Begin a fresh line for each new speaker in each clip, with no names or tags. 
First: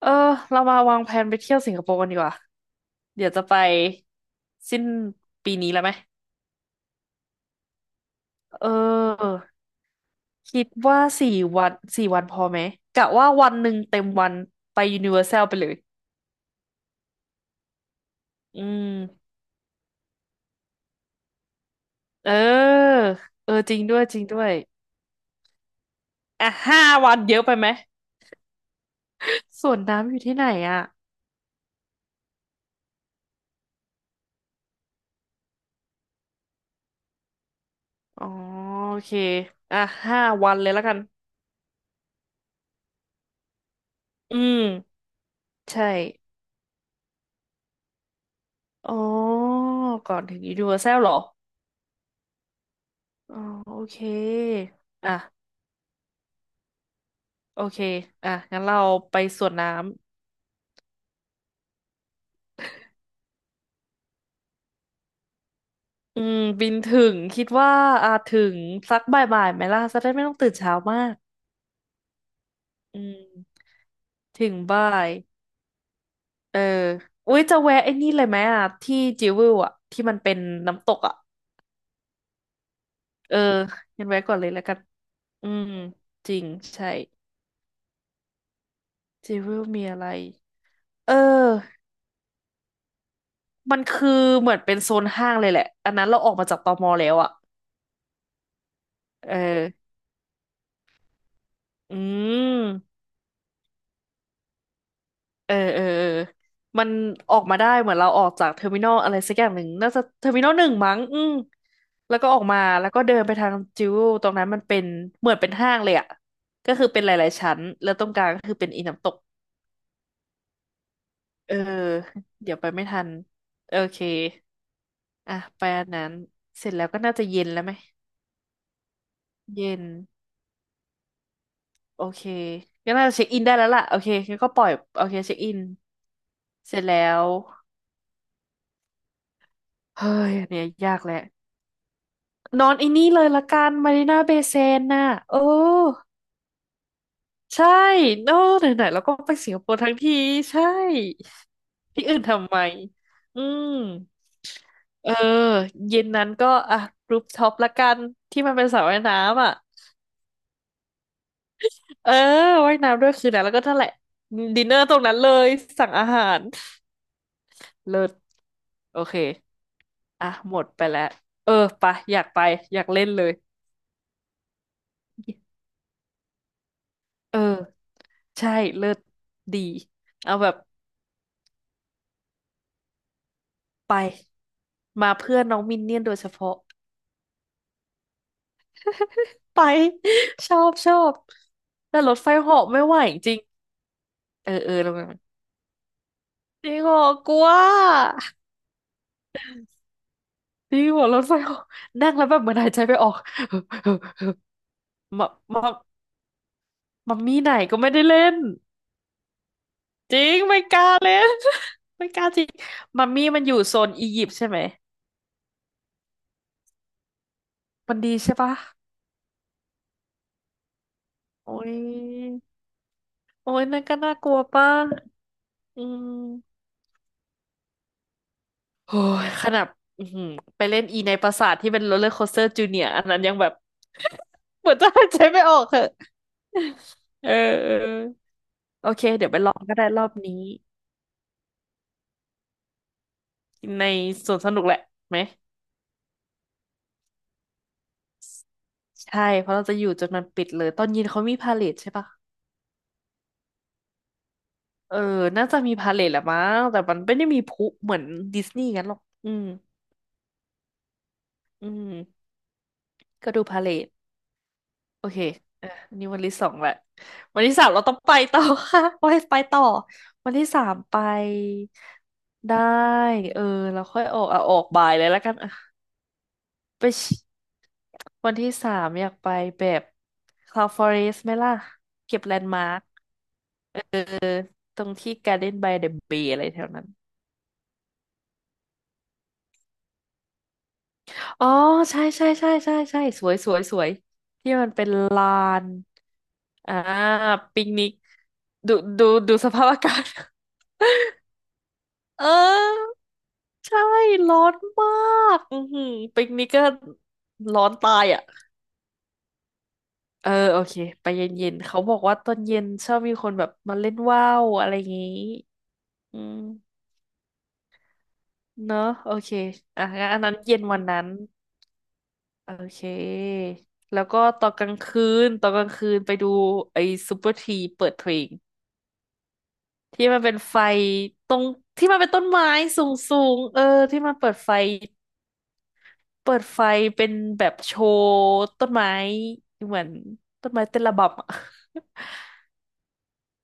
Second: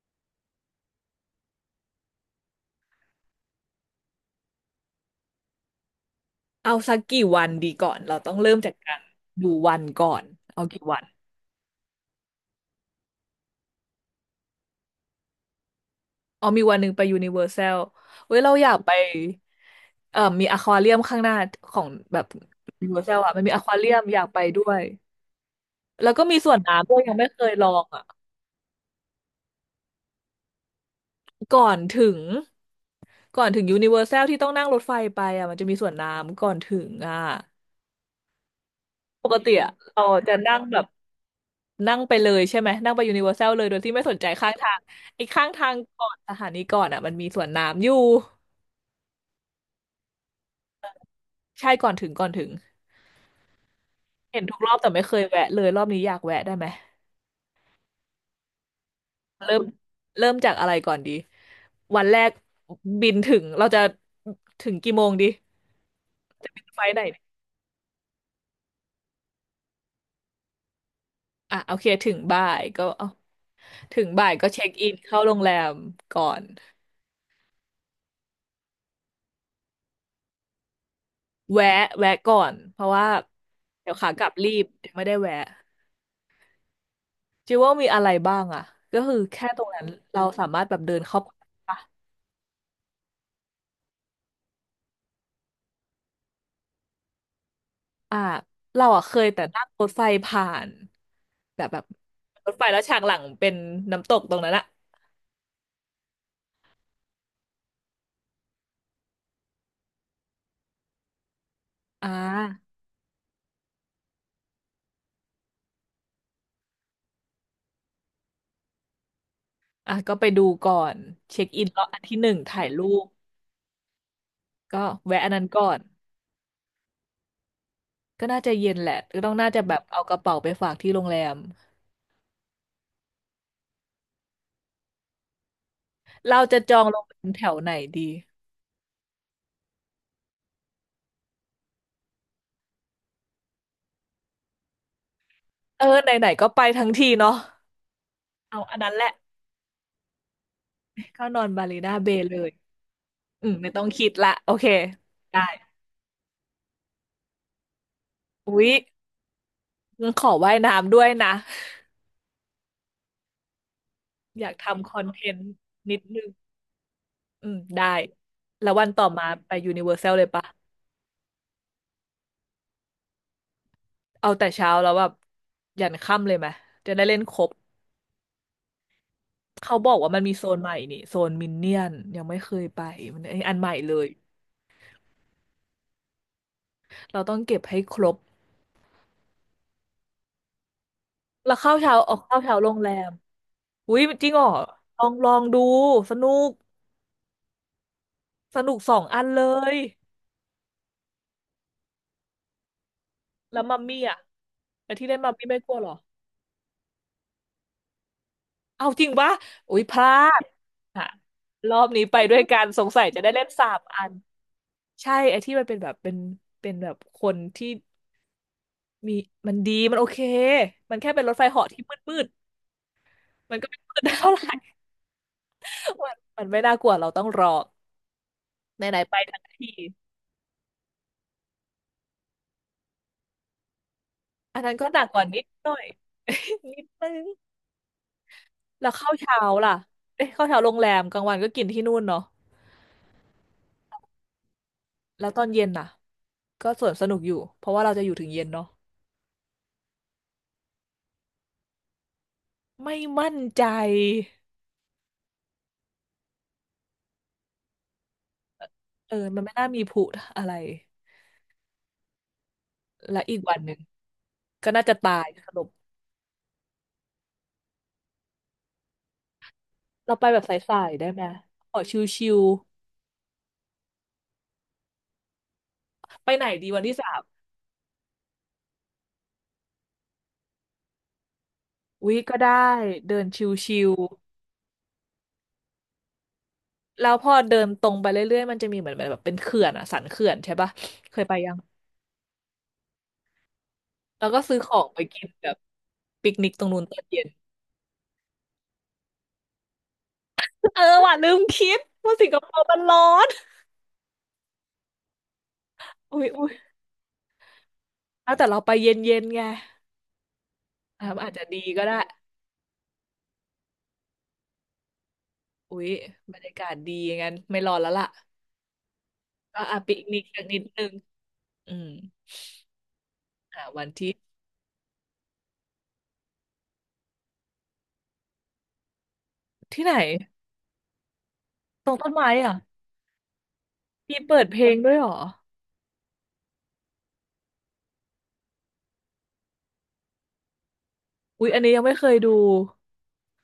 เออเรามาวางแผนไปเที่ยวสิงคโปร์กันดีกว่าเดี๋ยวจะไปสิ้นปีนี้แล้วไหม
เอาสักกี่วันดีก่อน เราต้องเริ่ม
เอ
จากการ
อ
ดูวันก่อนเอา
คิด
กี่วั
ว่า
น
สี่วันสี่วันพอไหมกะว่าวันหนึ่งเต็มวันไปยูนิเวอร์แซลไปเลย
เอามีวันหนึ่งไปยูนิเวอร์แซลเว้ยเรา
อื
อยากไป
ม
มีอควาเรียมข้างหน้าของแบบ
เอ
ยูนิเวอ
อ
ร์แซลอ่ะมัน
เอ
มี
อ
อค
จ
วา
ริง
เรีย
ด้ว
ม
ย
อ
จริ
ยา
ง
ก
ด้
ไป
วย
ด้วย แล้วก็มีส
อ่ะ
วน
ห้า
น้ำด้วยยั
วั
ง
น
ไม่
เย
เค
อะ
ย
ไป
ล
ไหม
องอ่ะ
ส่วนน้ำอยู่ที่ไหนอ่ะ
ก่อนถึงก่อนถึงยูนิเวอร์แซลที่ต้องนั่งรถไฟไปอ่ะมันจะมีสวนน้ำก่อนถึงอ่ะ
อ๋อโอเค
ปกติอ่ะ
อ่ะ
เรา
ห้า
จะ
วั
นั่
น
ง
เลย
แบ
แล้ว
บ
กัน
นั่งไปเลยใช่ไหมนั่งไปยูนิเวอร์แซลเลยโดยที่ไม่สนใจ
อื
ข้าง
ม
ทางไอ้ข้างทาง
ใช่
ก่อนสถานีก่อนอ่ะมันมีสวนน้ำอยู่
อ๋อก่อนถึงยูนิเวอร์แซลเหรอ
ใช่ก่อนถึง
อ๋อโอเค
เห็นทุกรอบแต่ไม่เค
อ่ะ
ยแวะเลยรอบนี้อยากแวะได้ไหม
โอเค อ่ะ งั้นเราไปสวน
เริ่ม
น้ำ
เริ่มจากอะไรก่อนดีวันแรกบินถึงเราจะถึงกี่โมงดี
อืมบิน
ไฟล์
ถึ
ไหน
งคิดว่าอ่ะถึงสักบ่ายๆไหมล่ะจะได้ไม่ต้องตื่นเช้ามาก
อ่ะโอเคถึงบ่ายก็
อื
เอา
ม
ถึงบ่าย
ถึ
ก็
ง
เช็ค
บ่า
อิน
ย
เข้าโรงแรมก่อน
เอออุ้ยจะแวะไอ้นี่เลยไหมอ่ะที่จิวเวลอ่ะที่มันเป็นน้ำตกอ่ะ
แวะแวะก่อนเพราะว่า
เออ
เดี๋ยว
งั้น
ขา
แวะ
กลับ
ก่อนเล
รี
ยแล้ว
บ
กัน
ไม่ได้แวะ
อืมจริงใช่
จิวว่ามีอะไรบ้างอ่ะก็คือ
จิว
แค่
เว
ตร
ล
งนั้
มี
น
อะไร
เราสามารถแบบเดิน
เอ
เข้าไปปะ
อมันคือเหมือนเป็นโซนห้างเลยแหละอันนั้นเราออกมาจากตมแล้วอ่ะ
อ่าเราอ่ะเคย
เออ
แต่นั่งรถไฟผ่านแบบ
อื
รถไฟแล้วฉาก
ม
หลังเป็นน้ำตกตรงนั้นอ่ะ
เออเออเออมันออกมาได้เหมือนเราออกจากเทอร์มินอลอะไรสักอย่างหนึ่งน่าจะเทอร์มินอลหนึ่งมั้งอืม
อ่
แล้วก็ออกมา
า
แล้วก็เดินไปทางจิวตรงนั้นมันเป็นเหมือนเป็นห้างเลยอะก็คือเป็นหลายๆชั้นแล้วตรงกลางก็คือเป็นอีน้ำตก
อ่ะก็ไปดูก่อนเช็ค
เออ
อินรอบอันที่หนึ่ง
เดี๋ยว
ถ่า
ไป
ยรู
ไม่ทั
ป
นโอเค
ก็แวะอัน
อ่ะ
นั้นก่
ไป
อน
อันนั้นเสร็จแล้วก็น่าจะเย็นแล้วไหม
ก็น่าจะเย็นแหละก็ต้องน่าจะแบ
เย็
บ
น
เอากระเป๋าไปฝากที่โรงแรม
โอเคก็น่าจะเช็คอินได้แล้วล่ะโอเคงั้นก็ปล่อยโอเคเช็คอิน
เราจะจ
เส
อ
ร็จ
งโรง
แล้
แร
ว
มแถวไหนดี
เฮ้ยอันเนี่ยยากแหละ นอนไอ้นี่เลยละกันมารีนาเบย์เซนน่ะโอ้
เออไหนๆก็ไปทั้งทีเนาะ
ใช่โอ้
เอาอัน
ไหน
นั้
ๆ
น
แล้
แห
ว
ละ
ก็ไปสิงคโปร์ทั้งทีใช่
เข้านอนบาลีนา
ที่
เบ
อื่น
ย์เล
ทำ
ย
ไมอื
อืมไม่
ม
ต้องคิดละโอเค
เออ
ได้
เย็นนั้นก็อ่ะรูฟท็อปละกันที่มั
อุ๊
นเป็น
ย
สระว่ายน้ำอ่ะ
งั้นขอว่ายน้ำด้วยนะ
เออว่ายน้ำด้วยคืนนั้นแล้วก็นั่นแหละ
อยาก
ดินเนอร์
ทำค
ตร
อ
ง
น
นั้น
เท
เล
น
ย
ต์
สั่ง
นิด
อา
นึ
หา
ง
ร
อืมได้
เลิศ
แล้ววัน
โอ
ต่อ
เค
มาไปยูนิเวอร์แซลเล
อ่ะ
ยปะ
หมดไปแล้วเออไปะอยากไปอยากเล่นเลย
เอาแต่เช้าแล้วแบบยันค่ำเลยไหมจะได้เล่นค
เอ
รบ
อใช่เลิศดี
เขาบอกว่ามันมี
เอา
โซ
แบบ
นใหม่นี่โซนมินเนี่ยนยังไม่เคยไปมันอันใหม่เล
ไป
ย
มาเพื่อนน้องมินเนี่ยนโดยเฉพาะ
เราต้องเก็บให้ครบ
ไป ชอบชอบ
แล้วข้าวเช้า
แต่
อ
ร
อก
ถไฟ
ข้าวเช้า
เหาะ
โรง
ไม่
แร
ไหว
ม
จริง
อุ๊ยจริงเหร
เอ
อ
อเออลงมา
ลองดูสนุก
จริงเหรอกลัว
สนุกสองอันเลย
จริงเหรอรถไฟเหาะนั่งแล้วแบบเหมือนหายใจไม่ออก
แล้วมัมมี่อ่ะแต่ที่เล่ น
มา
มัมมี่ไม่
มา
กลัวเหรอ
มัมมี่ไหนก็ไม่ได้เล่น
เอาจริงปะอุ๊ยพลา
จริง
ด
ไม่กล้า
อ่ะ
เล่น
รอบ นี้
ไม่
ไป
กล้า
ด้ว
จ
ย
ริง
กันสงสั
มั
ย
ม
จะ
มี่
ได้
มั
เล่
น
น
อยู่
สา
โซ
ม
น
อั
อี
น
ยิปต์ใช่ไหม
ใช่ไอ้ที่มันเป็นแบบเป็นเป็นแบบคนที่
มันดีใช่ปะ
มีมันดีมันโอเคมันแค่เป็นรถไฟ
โอ้
เหาะที่มืด
ยโอ้
มัน
ย
ก็ไม่
นั่น
มื
ก็
ด
น่าก
เท่า
ลัว
ไหร่
ป่ะอื
มันไม่
ม
น่ากลัวเราต้องรอ
โอ้
ไหนๆไป
ย
ทั้ง
ขนา
ที
ดอื้อหือไปเล่นอีในปราสาทที่เป็นโรลเลอร์โคสเตอร์จูเนียอันนั้นยังแบบ
อัน
เหมื
นั้
อ
น
น
ก็
จะ
หนั
หา
ก
ย
ก
ใจ
ว่านิ
ไม่
ด
ออก
หน่อ
เห
ย
อะ
นิ ดนึง
เออเออ
แล้
โอ
ว
เค
เข้าว
เดี๋ยวไป
เช้า
ลอง
ล่ะ
ก็ได้รอบ
เอ๊ะ
นี้
เข้าวเช้าโรงแรมกลางวันก็กินที่นู่นเนาะ
ในสวนสนุกแหละไหม
แล้วตอนเย็นน่ะก็สวนสนุกอยู่เพราะว่าเราจะอยู่ถึงเย็นเนาะ
ใช่ เพราะเราจะอยู่จนมันปิดเลย ตอนเย็นเขามีพาเลทใช่ปะ
ไม่มั่นใจ
เออน่าจะมีพาเลทแหละมั้งแต่มันไม่ได้มีพลุเหมือนดิสนีย์งั้นหรอก
เออ
อื
มัน
ม
ไม่น่ามีผุอะไร
อืม
และ
ก็
อีก
ดู
วั
พา
นห
เล
นึ่ง
ท
ก็น่าจะ
โอ
ตา
เค
ยสรุป
อ่ะนี่วันที่สองแหละวันที่สามเราต้องไปต่อค่ะ ไปไปต่อ
เราไป
วัน
แบบ
ที่
ส
สาม
าย
ไป
ๆได้ไหมขอชิว
ได้เออ เราค่อยออกอ่ะออกบ่ายเลยแล้วกันอ่ะ
ๆไปไหนดีวัน
ไป
ที่สา
ชิ
ม
วันที่สามอยากไปแบบ Cloud Forest ไหมล่ะ
อุ๊ย
เก็บแล
ก็
น
ได้
ด์มาร์ค
เดินชิว
ตรงที่ Garden by the Bay อะไรแถวนั้น
ๆแล้วพอเดินตรงไปเรื่อยๆมันจะมีเหมือนแบบเป็นเขื่อนอะสันเขื่อนใช่ปะเคยไป
อ๋อ
ยัง
ใช่ใช่ใช่ใช่ใช่สวยสวยสวย
แล้วก็
ที่
ซื้อข
มัน
อ
เป็
ง
น
ไปกิ
ลา
นแบบ
น
ปิกนิกตรง
อ่า
นู้นตอนเย็น
ปิกนิกดูดูดูสภาพอากาศ
เออว่ะลืมคิดว่า
เอ
สิ
อ
งคโปร์มันร้อน
ใช่ร้อนมากอือหือ
อุ๊
ปิ
ย
กนิ
อุ๊
ก
ย
ก็ร้อนตายอ่ะ
แล้วแต่เราไปเย็นๆไง
เออโอเค
อ่ะ
ไปเ
อาจจะ
ย็น
ดี
ๆเขา
ก็
บ
ได้
อกว่าตอนเย็นชอบมีคนแบบมาเล่นว่าวอะไรอย่างงี้
อุ๊ย
อื
บ
ม
รรยากาศดีงั้นไม่ร้อนแล้วล่ะ
เนอะโอเค
ก็อ่ะ
อ่ะ
ปิก
งั้นอั
นิ
น
ก
นั้น
กัน
เย็
นิ
น
ด
วั
นึ
น
ง
นั้น
อืม
โอเค
อ่ะวัน
แล้ว
ที่
ก็ตอนกลางคืนตอนกลางคืนไปดูไอ้ซูเปอร์ทรีเปิดเพลง
ที่ไหน
ที่มันเป็นไฟตรง
ต
ที่
รง
มันเป็
ต้
น
น
ต้น
ไม้
ไม้
อ่ะ
สูงๆเออที่มัน
มี
เปิด
เปิด
ไฟ
เพลงด้วยเหรอ
เปิดไฟเป็นแบบโชว์ต้นไม้เหมือนต้นไม้เต้นระบำอ่ะ
อุ๊ย อันนี้ยังไม่เคยดู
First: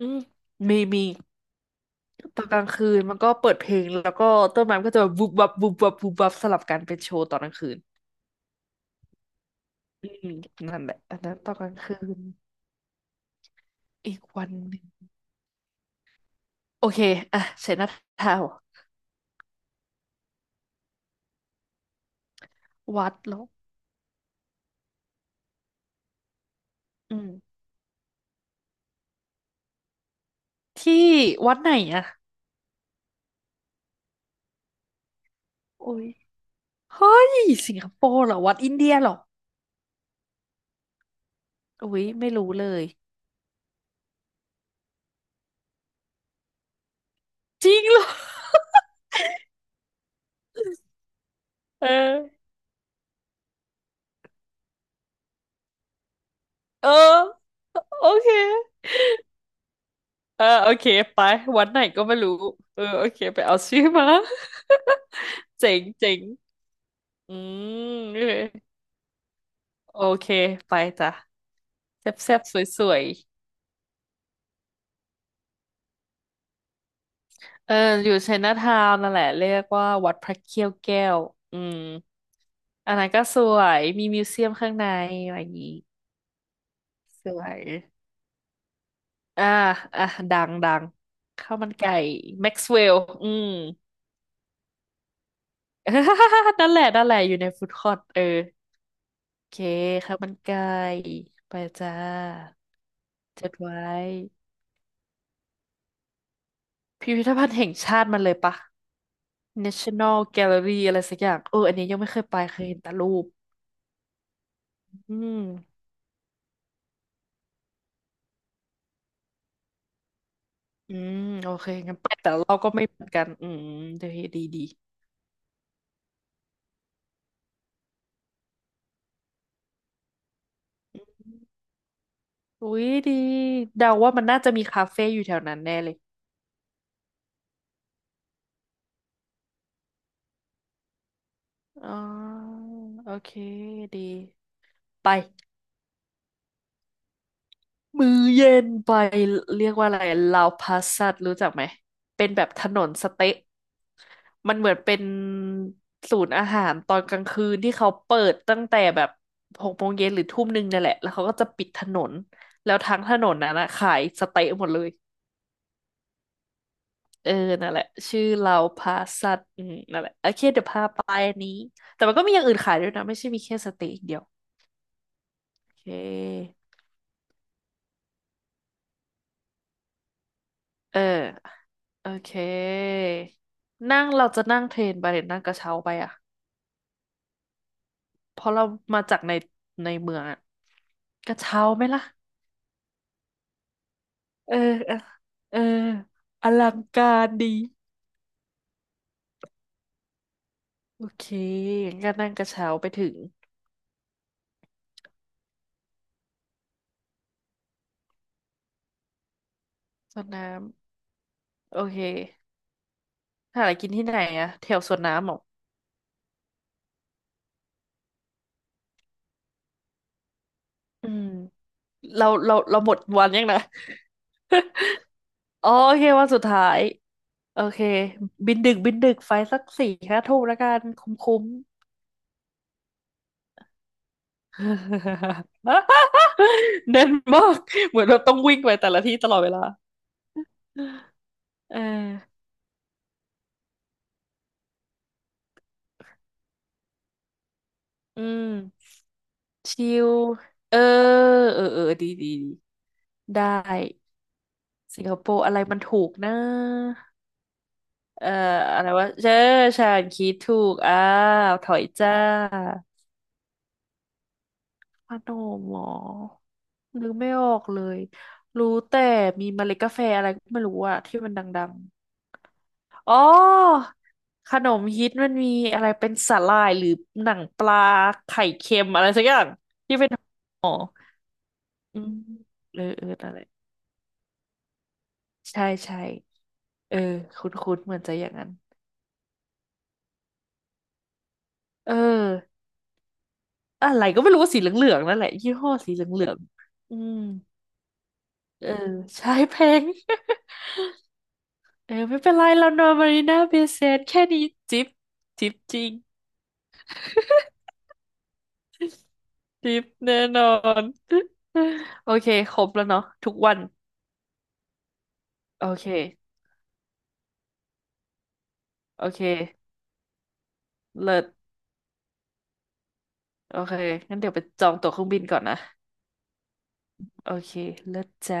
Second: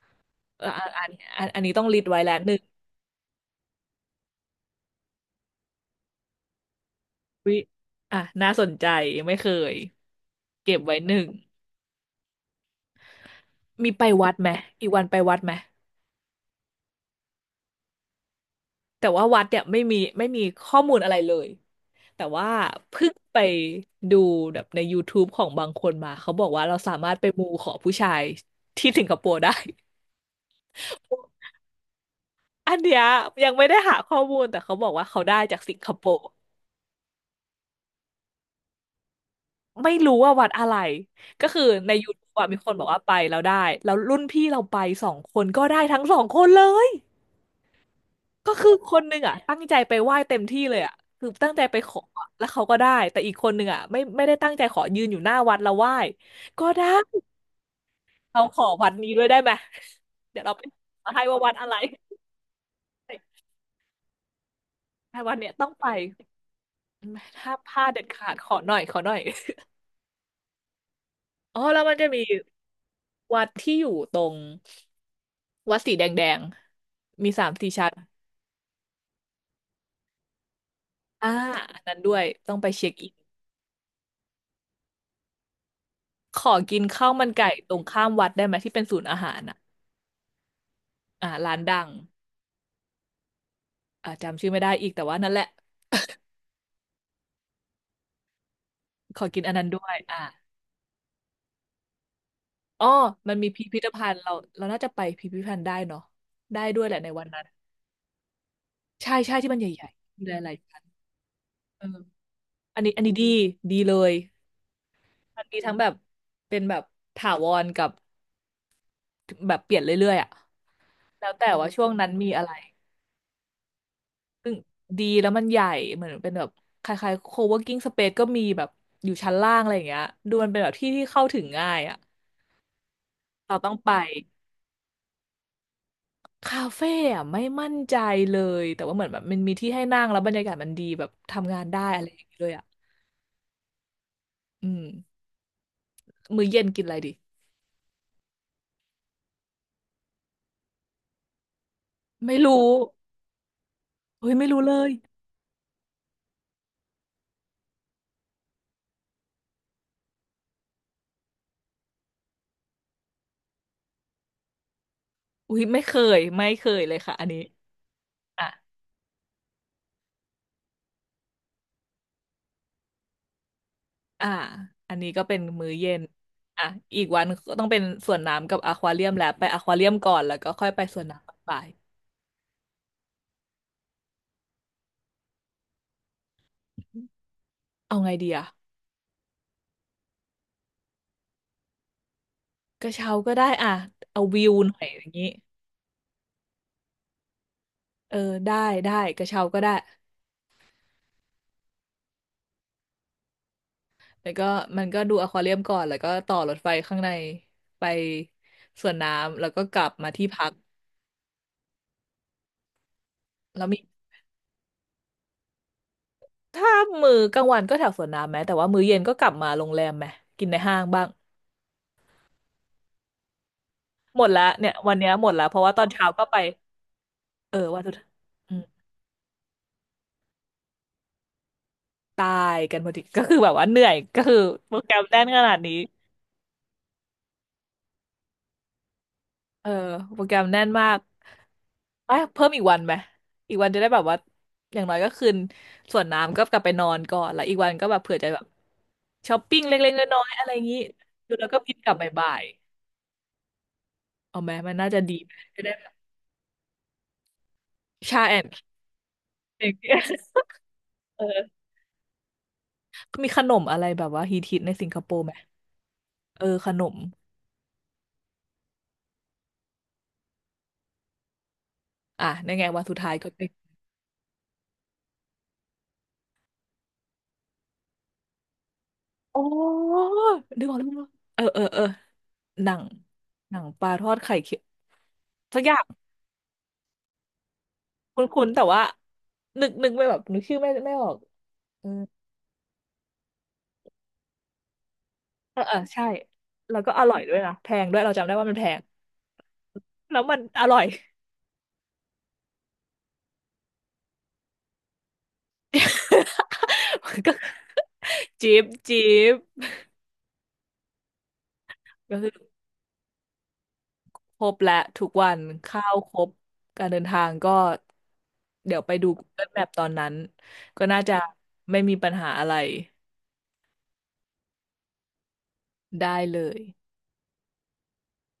อืม
เออ
มี
อ่ะ
มี
อันอันนี้ต้องลิสต์ไว้แล้ว
ตอน
หนึ่
ก
ง
ลางคืนมันก็เปิดเพลงแล้วก็ต้นไม้มันก็จะแบบบุบบับบุบบับบุบบับสลับกันเป็นโชว์ตอนก
อุ๊
ลา
ย
งคืน
อ่ะน่าสนใจยังไม่เคย
อืม
เก็
นั่
บ
นแห
ไว้
ละ
ห
อั
นึ่
น
ง
นั้นตอนกลางคืน
มีไป
อีก
วัด
วั
ไหม
นหนึ่ง
อีกวันไปวัดไหม
โอเคอ่ะเสร็จแล้วทาว
แต่ว่าวัดเนี่ยไม่มีข้อมูลอะไรเลย แต่ว่าเพิ่
วัด
งไป
แล้ว
ดูแบบใน YouTube ของบางคนมาเขาบอกว่าเราสามาร
อื
ถไป
ม
มูขอผู้ชายที่สิงคโปร์ได้
ที่วัดไหนอ่ะ
อันเนี้ยยังไม่ได้หาข้อมูลแต่เขาบอกว่าเขาได้จากสิงค
โอ้
โป
ย
ร์
เฮ้ยสิงคโปร์เหรอวัดอินเดียเหรอ
ไม่รู้ว่าวัดอะไรก็คือ
โอ้
ใน
ย
ยูทู
ไม่
บอะ
รู้
มี
เล
คนบ
ย
อกว่าไปแล้วได้แล้วรุ่นพี่เราไปสองคนก็ได้ทั้งสองคนเลย
จริงเหรอ
ก็คือคนหนึ่งอ่ะตั้งใจไปไหว้เต็มที่เลยอ่ะคือตั้งใจไป
เอ
ขออะแล้
อ
วเขาก็ได้แต่อีกคนหนึ่งอ่ะไม่ได้ตั้งใจขอยืนอยู่หน้าวัดแล้วไหว้ก็ได้
เออโอเค
เราขอวัดนี้ด้วยได้ไหม เดี๋
เอ
ยว
อ
เราไป
โอเค
มา
ไป
ให้ว่าวัด
วั
อะ
ด
ไร
ไหนก็ไม่รู้เออโอเคไปเอาชื่อมา
แต่วัดเนี้ย ต้อ
เจ๋
ง
ง
ไป
เจ๋งอื
ถ้าพลาดเด็
ม
ด
โอ
ขาดขอห
เค
น่อยขอหน่อย
โอเคไปจ้ะ
อ๋อแล้วมันจะ
แซ่บ
มี
แซบสวยสวย
วัดที่อยู่ตรงวัดสีแดงแดงมีสาม
ๆ
สี่
เออ
ชั้น
อยู่ไชน่าทาวน์นั่นแหละเรียกว่าวัดพระเขี้ยวแก้ว
อ่า
อืม
อันนั้นด้วยต้องไปเช็
อั
ค
น
อิ
นั้น
น
ก็สวยมีมิวเซียมข้างในอะไรอย่างงี้
ขอกินข้าวมั
ส
น
ว
ไก่
ย
ตรงข้ามวัดได้ไหมที่เป็นศูนย์อาหาร
อ่า
อ่ะ
อ่ะดังดัง
อ่า
ข้า
ร้า
ว
น
มัน
ดัง
ไก่แม็กซ์เวลอืม
อ่าจำชื่อไม่ได้อีกแต่ว่านั่นแหละ
นั่นแหละนั่นแหละอยู่ในฟู้ดคอร์ทเออ
ขอกินอัน
เค
นั้นด้วย
ข้า
อ่า
วมันไก่ไปจ้า
อ๋อมัน
จ
มี
ด
พิ
ไว้
พิธภัณฑ์เราน่าจะไปพิพิธภัณฑ์ได้เนาะได้ด้วยแหละใน
พิ
วั
พิ
น
ธ
นั้น
ภัณฑ์แห่งชาติมันเลยปะ
ใช่ใช่ที่มันใหญ่
National
ๆมีหลายๆ
Gallery
ชั้น
อะไรสักอย่างเอออัน
เอ
นี้
อ
ยังไม่เคยไปเคยเห็น
อัน
แต่
นี้อัน
รู
นี้
ป
ดีดีเลย
อื
มันมีทั้ง
ม
แบบเป็นแบบถาวรกับแบบเปลี่ยนเรื่อยๆอ่ะ
อืม
แล้วแต่
โอเค
ว่าช่วง
งั้น
นั้
ไป
นมี
แต่
อะไร
เราก็ไม่เหมือนกันอืมเดี๋ยวดี
ซึ่ง
ดี
ดีแล้วมันใหญ่เหมือนเป็นแบบคล้ายๆ co-working space ก็มีแบบอยู่ชั้นล่างอะไรอย่างเงี้ยดูมันเป็นแบบที่เข้าถึงง่ายอ่ะ
อุ๊ยดี
เราต้องไป
เดาว่ามันน่าจะมีคาเฟ่อยู่แถวนั้นแน่เลย
คาเฟ่อะไม่มั่นใจเลยแต่ว่าเหมือนแบบมันมีที่ให้นั่งแล้วบรรยากาศมันดีแบบทำงานได้
อ๋อ
อะไรอย่างเงี้ยเลยอ่ะ
โอเคดี
อืม
ไป
มื้อเย็นกินอะไรดี
มื้อเย็นไปเรียกว่าอะไรลาวพาสัตรู้จักไหมเป็น
ไม่
แบบถ
รู้
นนสเต๊ะ
อุ้ยไม่
มัน
รู้
เห
เล
มือน
ย
เป็นศูนย์อาหารตอนกลางคืนที่เขาเปิดตั้งแต่แบบหกโมงเย็นหรือทุ่มหนึ่งนั่นแหละแล้วเขาก็จะปิดถนนแล้วทั้งถนนนั้นนะขายสเต๊ะหมดเลย
อุ้ยไม่เคยเลยค่ะอั
เอ
น
อ
นี้
นั่นแหละชื่อ
อ่ะ
เราพาสัตว์อืมนั่นแหละโอเคเดี๋ยวพาไปอันนี้แต่มันก็มีอย่างอื่นขายด้วยนะไม่ใช่มีแค่สเต๊ะอย่างเดียว
อ่าอันนี้ก็เป็นมื้
โอ
อ
เค
เย็นอ่ะอีกวันก็ต้องเป็นสวนน้ำกับอควาเรียมแล้วไปอควาเรียมก่อนแล้วก็ค่อยไปส
เอ
วนน้ำตอน
อ
บ่าย
โอเคนั่งเราจะนั่งเทรนไปหรือนั่งกระเช้าไปอ่ะ
เอาไงดี
เพ
อะ
ราะเรามาจากในเมืองอ่ะกระเช้าไหมล่ะ
กระเช้าก็ได้อะเอาวิ
เอ
ว
อ
หน่อย
เออ
อย่างนี้
เอออลังการดี
เออได้ได้กระเช้าก็ได้
โอเคงั้นก็นั่งกระเช้าไปถึง
แล้วก็มันก็ดูอควาเรียมก่อนแล้วก็ต่อรถไฟข้างในไปสวนน้ำแล้วก็กลับมา
สว
ที่
นน้
พัก
ำโอเคถา
แล้
อะ
ว
ไร
มี
กินที่ไหนอะแถวสวนน้ำเหรอ
ถ้ามื้อกลางวันก็แถวสวนน้ำไหมแต่ว่ามื้อเย็นก็กลับมาโรงแรมไหมกินในห้างบ้า
อื
ง
มเราหมดวันยังนะ
หมดละเนี่ยวันเนี้ยหมดละเพราะ
อ๋อ
ว่าตอน
โอเค
เช้าก็
วัน
ไป
สุดท้าย
เออ
โอ
วั
เค
นสุดท้ายอื
บิน
ม
ดึกบินดึกไฟสักสี่ห้าทุ่มแล้วกันคุ้มคุ้ม
ตายกันพอดีก็คือแบบว่าเหนื่อยก็คือโปรแกรมแน่นข นาดนี้
แน่ นมากเหมือนเราต้องวิ่งไปแต่ละที่ตลอดเวลา
เออโปรแกรมแน่นมาก
เอ
เอ้ย
อ
เพิ่มอีกวันไหม อีกวันจะได้แบบว่าอย่างน้อยก็คืนส่วนน้ำก็กลับไปนอนก่อนแล้วอีกวันก็แบบเผื่อ
อื
จะแบบ
ม
ช้อปปิ้ง
ชิ
เล็กๆ
ล
น้อยๆอะไรอย่าง
เอ
นี้
อ
ดูแล้วก็
เออ
บิน
เออ
กลับ
ดีดี
บ่าย
ดี ได้
ๆ เอาไหมมันน่าจะ
สิงค
ดี
โป
ไหม
ร์อะไร
จะได้
มัน
แบบ
ถูกนะ
ชา
เอ่อ
แอนด์
อะไรวะเจอ
เค้
ฉันคิด
ก
ถูกอ้า
เอ
ว
อ
ถอยจ้า
มีขนมอะไรแบบว่าฮิตๆในสิงคโป
พ
ร์
น
ไหม
มหมอ
เออขนม
นึกไม่ออกเลยรู้แต่มีเมล็ดกาแฟอะไรก็ไม่รู้อะที่มันดัง
อ่ะนั่นไงวันสุด
ๆ
ท้า
อ๋
ย
อ
ก็ไป
ขนมฮิตมันมีอะไรเป็นสาหร่ายหรือหนังปลาไข่เค็มอะไรสักอ
โอ
ย่าง
้
ที่เป็น
นึ
หม
กอ
อ
อกแล้วนึกออกเออเออเออ
อืม
หนั
เอ
ง
อเอออะไร
หนังปลาทอดไข่เค็มสั
ใช่
กอย่าง
ใช่เออคุ้นๆเหมือนจะ
ค
อย่าง
ุ้
นั้
น
น
ๆแต่ว่านึกไม่แบบนึกชื่อไม่ออกเออ
เออ อะไรก็ไม่รู้ว่าสีเหลืองๆนั่นแหละยี่
เออ
ห้อ
เออ
สีเห
ใช่
ลือง
แล้ว
ๆ
ก็
อื
อร่อ
ม
ยด้วยนะแพงด้วยเราจำได้ว่ามันแพ
เออ
ง
ใช้แพง
แล้วมันอร่อย
เออไม่เป็นไรเรานอนมารีนาเบย์เซนแค่นี้จิบจิบจริง
มันก็ จี๊บจี๊บ
จิบแน่นอนโอ
ก็
เค
คือ
ครบแล้วเนาะทุกวัน
ครบและทุกวัน
โอ
ข้า
เค
วครบการเดินทางก็เดี๋ยวไป
โอ
ดู
เค
Google Map ตอนนั้นก็น่า
เลิ
จะ
ศ
ไม่มีปัญหาอะไร
โอเคงั้นเดี๋ยวไปจองตั๋วเครื่องบินก่อนนะ
ได้เลย
โอเคเลิศจ้า